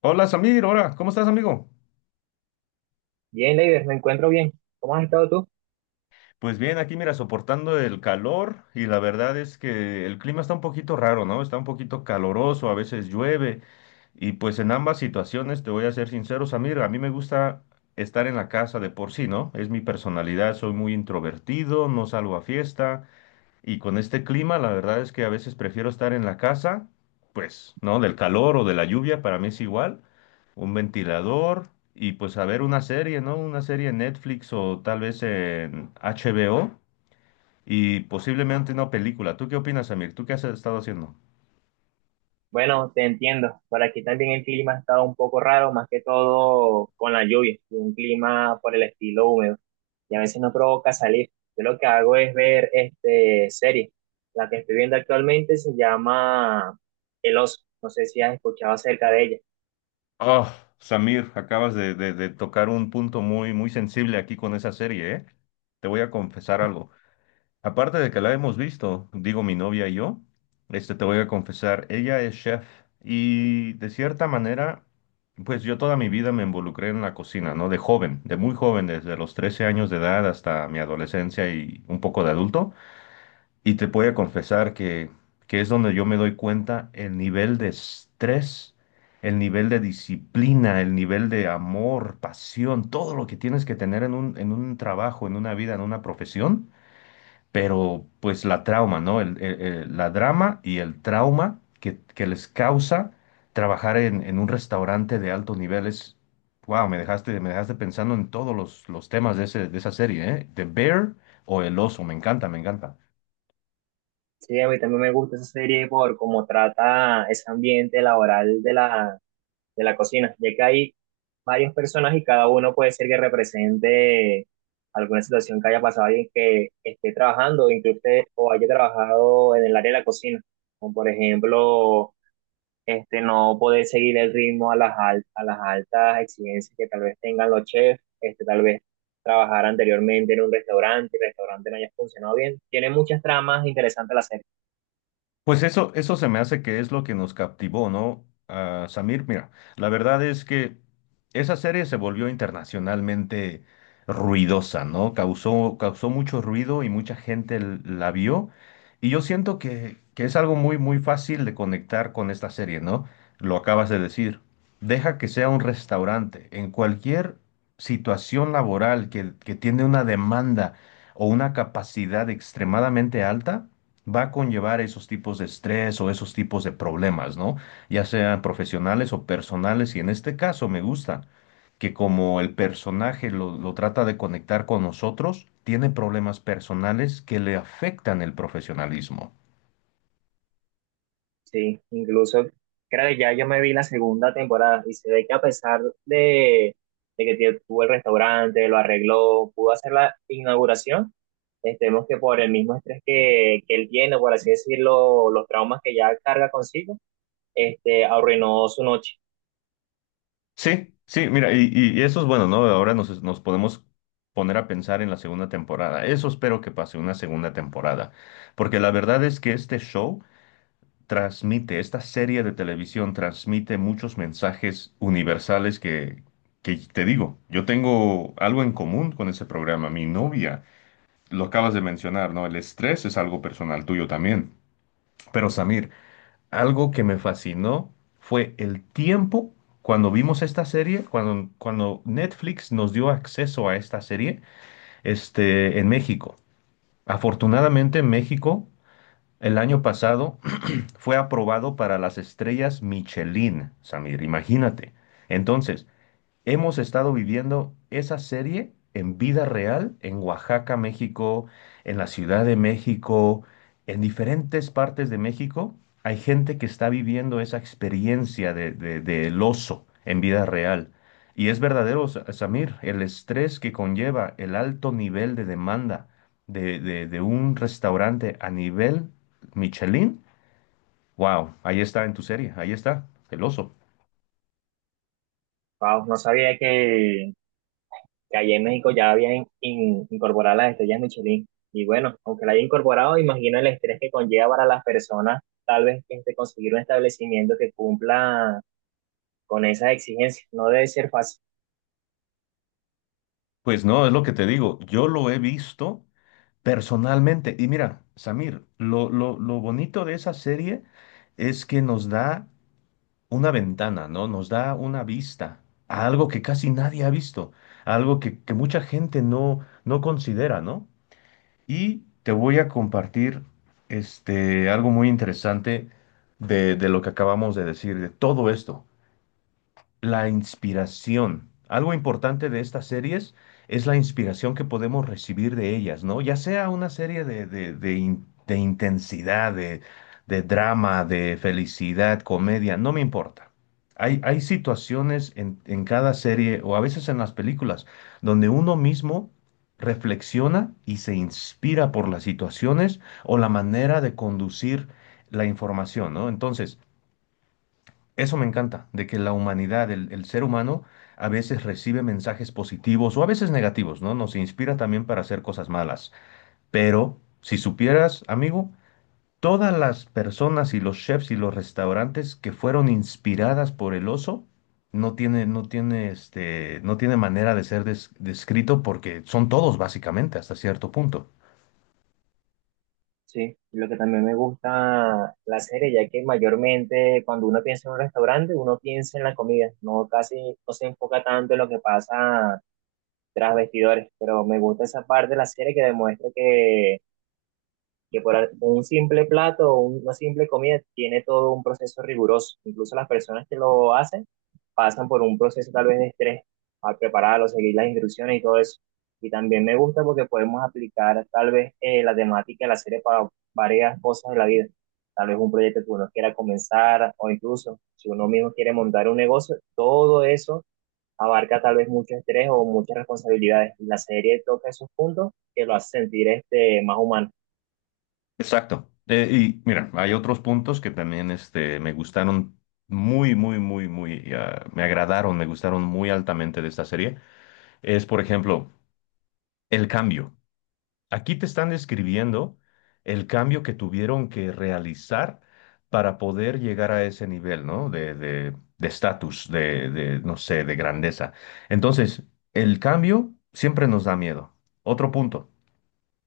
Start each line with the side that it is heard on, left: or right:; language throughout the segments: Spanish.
left: Hola Samir, hola, ¿cómo estás amigo?
right: Bien, Leider, me encuentro bien. ¿Cómo has estado tú?
left: Pues bien, aquí mira, soportando el calor y la verdad es que el clima está un poquito raro, ¿no? Está un poquito caloroso, a veces llueve y pues en ambas situaciones, te voy a ser sincero Samir, a mí me gusta estar en la casa de por sí, ¿no? Es mi personalidad, soy muy introvertido, no salgo a fiesta. Y con este clima, la verdad es que a veces prefiero estar en la casa, pues, ¿no? Del calor o de la lluvia, para mí es igual. Un ventilador y pues a ver una serie, ¿no? Una serie en Netflix o tal vez en HBO y posiblemente una película. ¿Tú qué opinas, Samir? ¿Tú qué has estado haciendo?
right: Bueno, te entiendo. Por aquí también el clima ha estado un poco raro, más que todo con la lluvia, y un clima por el estilo húmedo. Y a veces no provoca salir. Yo lo que hago es ver este serie. La que estoy viendo actualmente se llama El Oso. No sé si has escuchado acerca de ella.
left: Oh, Samir, acabas de tocar un punto muy sensible aquí con esa serie, ¿eh? Te voy a confesar algo. Aparte de que la hemos visto, digo mi novia y yo, te voy a confesar, ella es chef y de cierta manera, pues yo toda mi vida me involucré en la cocina, ¿no? De joven, de muy joven, desde los 13 años de edad hasta mi adolescencia y un poco de adulto. Y te voy a confesar que es donde yo me doy cuenta el nivel de estrés, el nivel de disciplina, el nivel de amor, pasión, todo lo que tienes que tener en un trabajo, en una vida, en una profesión, pero pues la trauma, ¿no? La drama y el trauma que les causa trabajar en un restaurante de alto nivel es, wow, me dejaste pensando en todos los temas de esa serie, ¿eh? The Bear o El Oso, me encanta, me encanta.
right: Sí, a mí también me gusta esa serie por cómo trata ese ambiente laboral de la cocina, ya que hay varios personas y cada uno puede ser que represente alguna situación que haya pasado alguien que esté trabajando, incluso o haya trabajado en el área de la cocina, como por ejemplo, no poder seguir el ritmo a a las altas exigencias que tal vez tengan los chefs, tal vez trabajar anteriormente en un restaurante, el restaurante no haya funcionado bien. Tiene muchas tramas interesantes la serie.
left: Pues eso se me hace que es lo que nos captivó, ¿no? Ah, Samir, mira, la verdad es que esa serie se volvió internacionalmente ruidosa, ¿no? Causó mucho ruido y mucha gente la vio. Y yo siento que es algo muy fácil de conectar con esta serie, ¿no? Lo acabas de decir. Deja que sea un restaurante. En cualquier situación laboral que tiene una demanda o una capacidad extremadamente alta, va a conllevar esos tipos de estrés o esos tipos de problemas, ¿no? Ya sean profesionales o personales, y en este caso me gusta que como el personaje lo trata de conectar con nosotros, tiene problemas personales que le afectan el profesionalismo.
right: Sí, incluso creo que ya yo me vi la segunda temporada y se ve que a pesar de que tuvo el restaurante, lo arregló, pudo hacer la inauguración, estemos que por el mismo estrés que él tiene, por así decirlo, los traumas que ya carga consigo, arruinó su noche.
left: Sí, sí, mira, y eso es bueno, ¿no? Ahora nos podemos poner a pensar en la segunda temporada. Eso espero que pase una segunda temporada, porque la verdad es que este show transmite, esta serie de televisión transmite muchos mensajes universales que te digo, yo tengo algo en común con ese programa. Mi novia, lo acabas de mencionar, ¿no? El estrés es algo personal tuyo también. Pero Samir, algo que me fascinó fue el tiempo cuando vimos esta serie, cuando Netflix nos dio acceso a esta serie, en México. Afortunadamente en México, el año pasado, fue aprobado para las estrellas Michelin, Samir, imagínate. Entonces, hemos estado viviendo esa serie en vida real en Oaxaca, México, en la Ciudad de México, en diferentes partes de México. Hay gente que está viviendo esa experiencia del oso en vida real. Y es verdadero, Samir, el estrés que conlleva el alto nivel de demanda de un restaurante a nivel Michelin. Wow, ahí está en tu serie, ahí está, el oso.
right: Wow, no sabía que allá en México ya habían incorporado las estrellas Michelin. Y bueno, aunque la haya incorporado, imagino el estrés que conlleva para las personas tal vez conseguir un establecimiento que cumpla con esas exigencias. No debe ser fácil,
left: Pues no, es lo que te digo, yo lo he visto personalmente. Y mira, Samir, lo bonito de esa serie es que nos da una ventana, ¿no? Nos da una vista a algo que casi nadie ha visto, a algo que mucha gente no considera, ¿no? Y te voy a compartir algo muy interesante de lo que acabamos de decir, de todo esto. La inspiración. Algo importante de estas series es la inspiración que podemos recibir de ellas, ¿no? Ya sea una serie de intensidad, de drama, de felicidad, comedia, no me importa. Hay situaciones en cada serie o a veces en las películas donde uno mismo reflexiona y se inspira por las situaciones o la manera de conducir la información, ¿no? Entonces, eso me encanta, de que la humanidad, el ser humano, a veces recibe mensajes positivos o a veces negativos, ¿no? Nos inspira también para hacer cosas malas. Pero, si supieras, amigo, todas las personas y los chefs y los restaurantes que fueron inspiradas por el oso, no tiene manera de ser descrito porque son todos básicamente hasta cierto punto.
right: sí. Lo que también me gusta la serie, ya que mayormente cuando uno piensa en un restaurante, uno piensa en la comida, no casi no se enfoca tanto en lo que pasa tras vestidores, pero me gusta esa parte de la serie que demuestra que por un simple plato o una simple comida tiene todo un proceso riguroso. Incluso las personas que lo hacen pasan por un proceso tal vez de estrés al prepararlo, seguir las instrucciones y todo eso. Y también me gusta porque podemos aplicar tal vez la temática de la serie para varias cosas de la vida. Tal vez un proyecto que uno quiera comenzar o incluso si uno mismo quiere montar un negocio, todo eso abarca tal vez mucho estrés o muchas responsabilidades. La serie toca esos puntos que lo hace sentir más humano.
left: Exacto. Y mira, hay otros puntos que también me gustaron me agradaron, me gustaron muy altamente de esta serie. Es, por ejemplo, el cambio. Aquí te están describiendo el cambio que tuvieron que realizar para poder llegar a ese nivel, ¿no? De estatus, no sé, de grandeza. Entonces, el cambio siempre nos da miedo. Otro punto.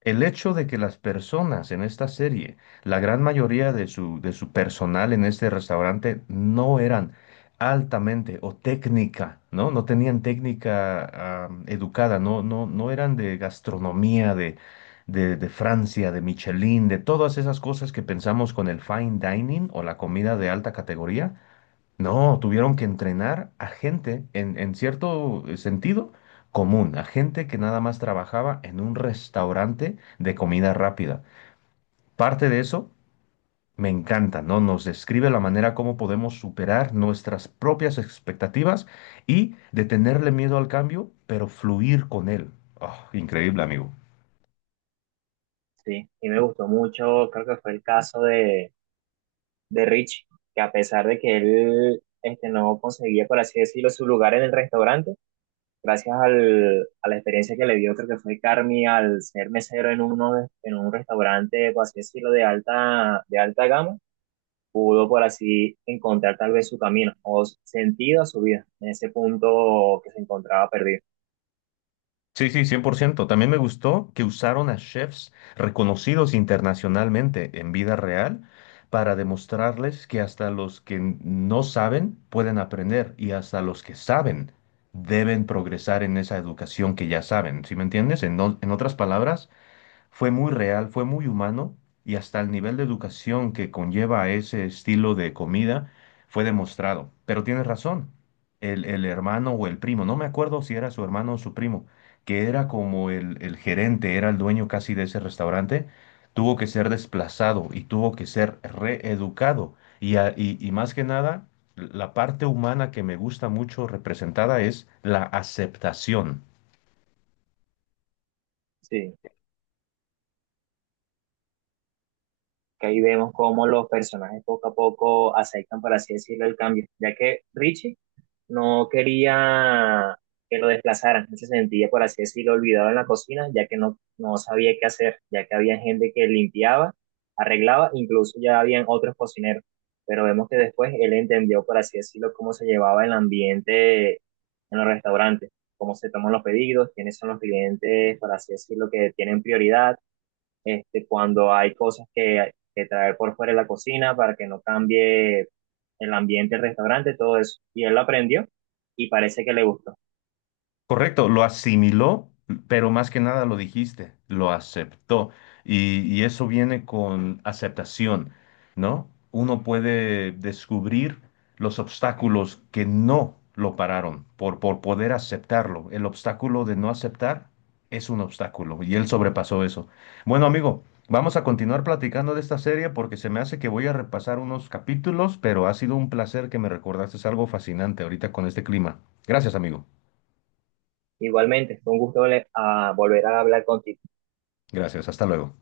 left: El hecho de que las personas en esta serie, la gran mayoría de su personal en este restaurante, no eran altamente o técnica, ¿no? No tenían técnica educada, no eran de gastronomía, de Francia, de Michelin, de todas esas cosas que pensamos con el fine dining o la comida de alta categoría. No, tuvieron que entrenar a gente, en cierto sentido, común, a gente que nada más trabajaba en un restaurante de comida rápida. Parte de eso me encanta, ¿no? Nos describe la manera como podemos superar nuestras propias expectativas y de tenerle miedo al cambio, pero fluir con él. Oh, increíble, amigo.
right: Sí, y me gustó mucho, creo que fue el caso de Rich, que a pesar de que él no conseguía, por así decirlo, su lugar en el restaurante, gracias al, a la experiencia que le dio, creo que fue Carmi al ser mesero en un restaurante, por así decirlo, de alta gama, pudo por así encontrar tal vez su camino o sentido a su vida en ese punto que se encontraba perdido.
left: Sí, sí, 100%. También me gustó que usaron a chefs reconocidos internacionalmente en vida real para demostrarles que hasta los que no saben pueden aprender y hasta los que saben deben progresar en esa educación que ya saben. ¿Sí me entiendes? En otras palabras, fue muy real, fue muy humano y hasta el nivel de educación que conlleva ese estilo de comida fue demostrado. Pero tienes razón, el hermano o el primo, no me acuerdo si era su hermano o su primo, que era como el gerente, era el dueño casi de ese restaurante, tuvo que ser desplazado y tuvo que ser reeducado. Y más que nada, la parte humana que me gusta mucho representada es la aceptación.
right: Sí, que ahí vemos cómo los personajes poco a poco aceptan, por así decirlo, el cambio, ya que Richie no quería que lo desplazaran, se sentía, por así decirlo, olvidado en la cocina, ya que no sabía qué hacer, ya que había gente que limpiaba, arreglaba, incluso ya habían otros cocineros, pero vemos que después él entendió, por así decirlo, cómo se llevaba el ambiente en los restaurantes, cómo se toman los pedidos, quiénes son los clientes, por así decirlo, que tienen prioridad, cuando hay cosas que traer por fuera de la cocina para que no cambie el ambiente del restaurante, todo eso. Y él lo aprendió y parece que le gustó.
left: Correcto, lo asimiló, pero más que nada lo dijiste, lo aceptó. Y eso viene con aceptación, ¿no? Uno puede descubrir los obstáculos que no lo pararon por poder aceptarlo. El obstáculo de no aceptar es un obstáculo y él sobrepasó eso. Bueno, amigo, vamos a continuar platicando de esta serie porque se me hace que voy a repasar unos capítulos, pero ha sido un placer que me recordaste algo fascinante ahorita con este clima. Gracias, amigo.
right: Igualmente, fue un gusto a volver a hablar contigo.
left: Gracias, hasta luego.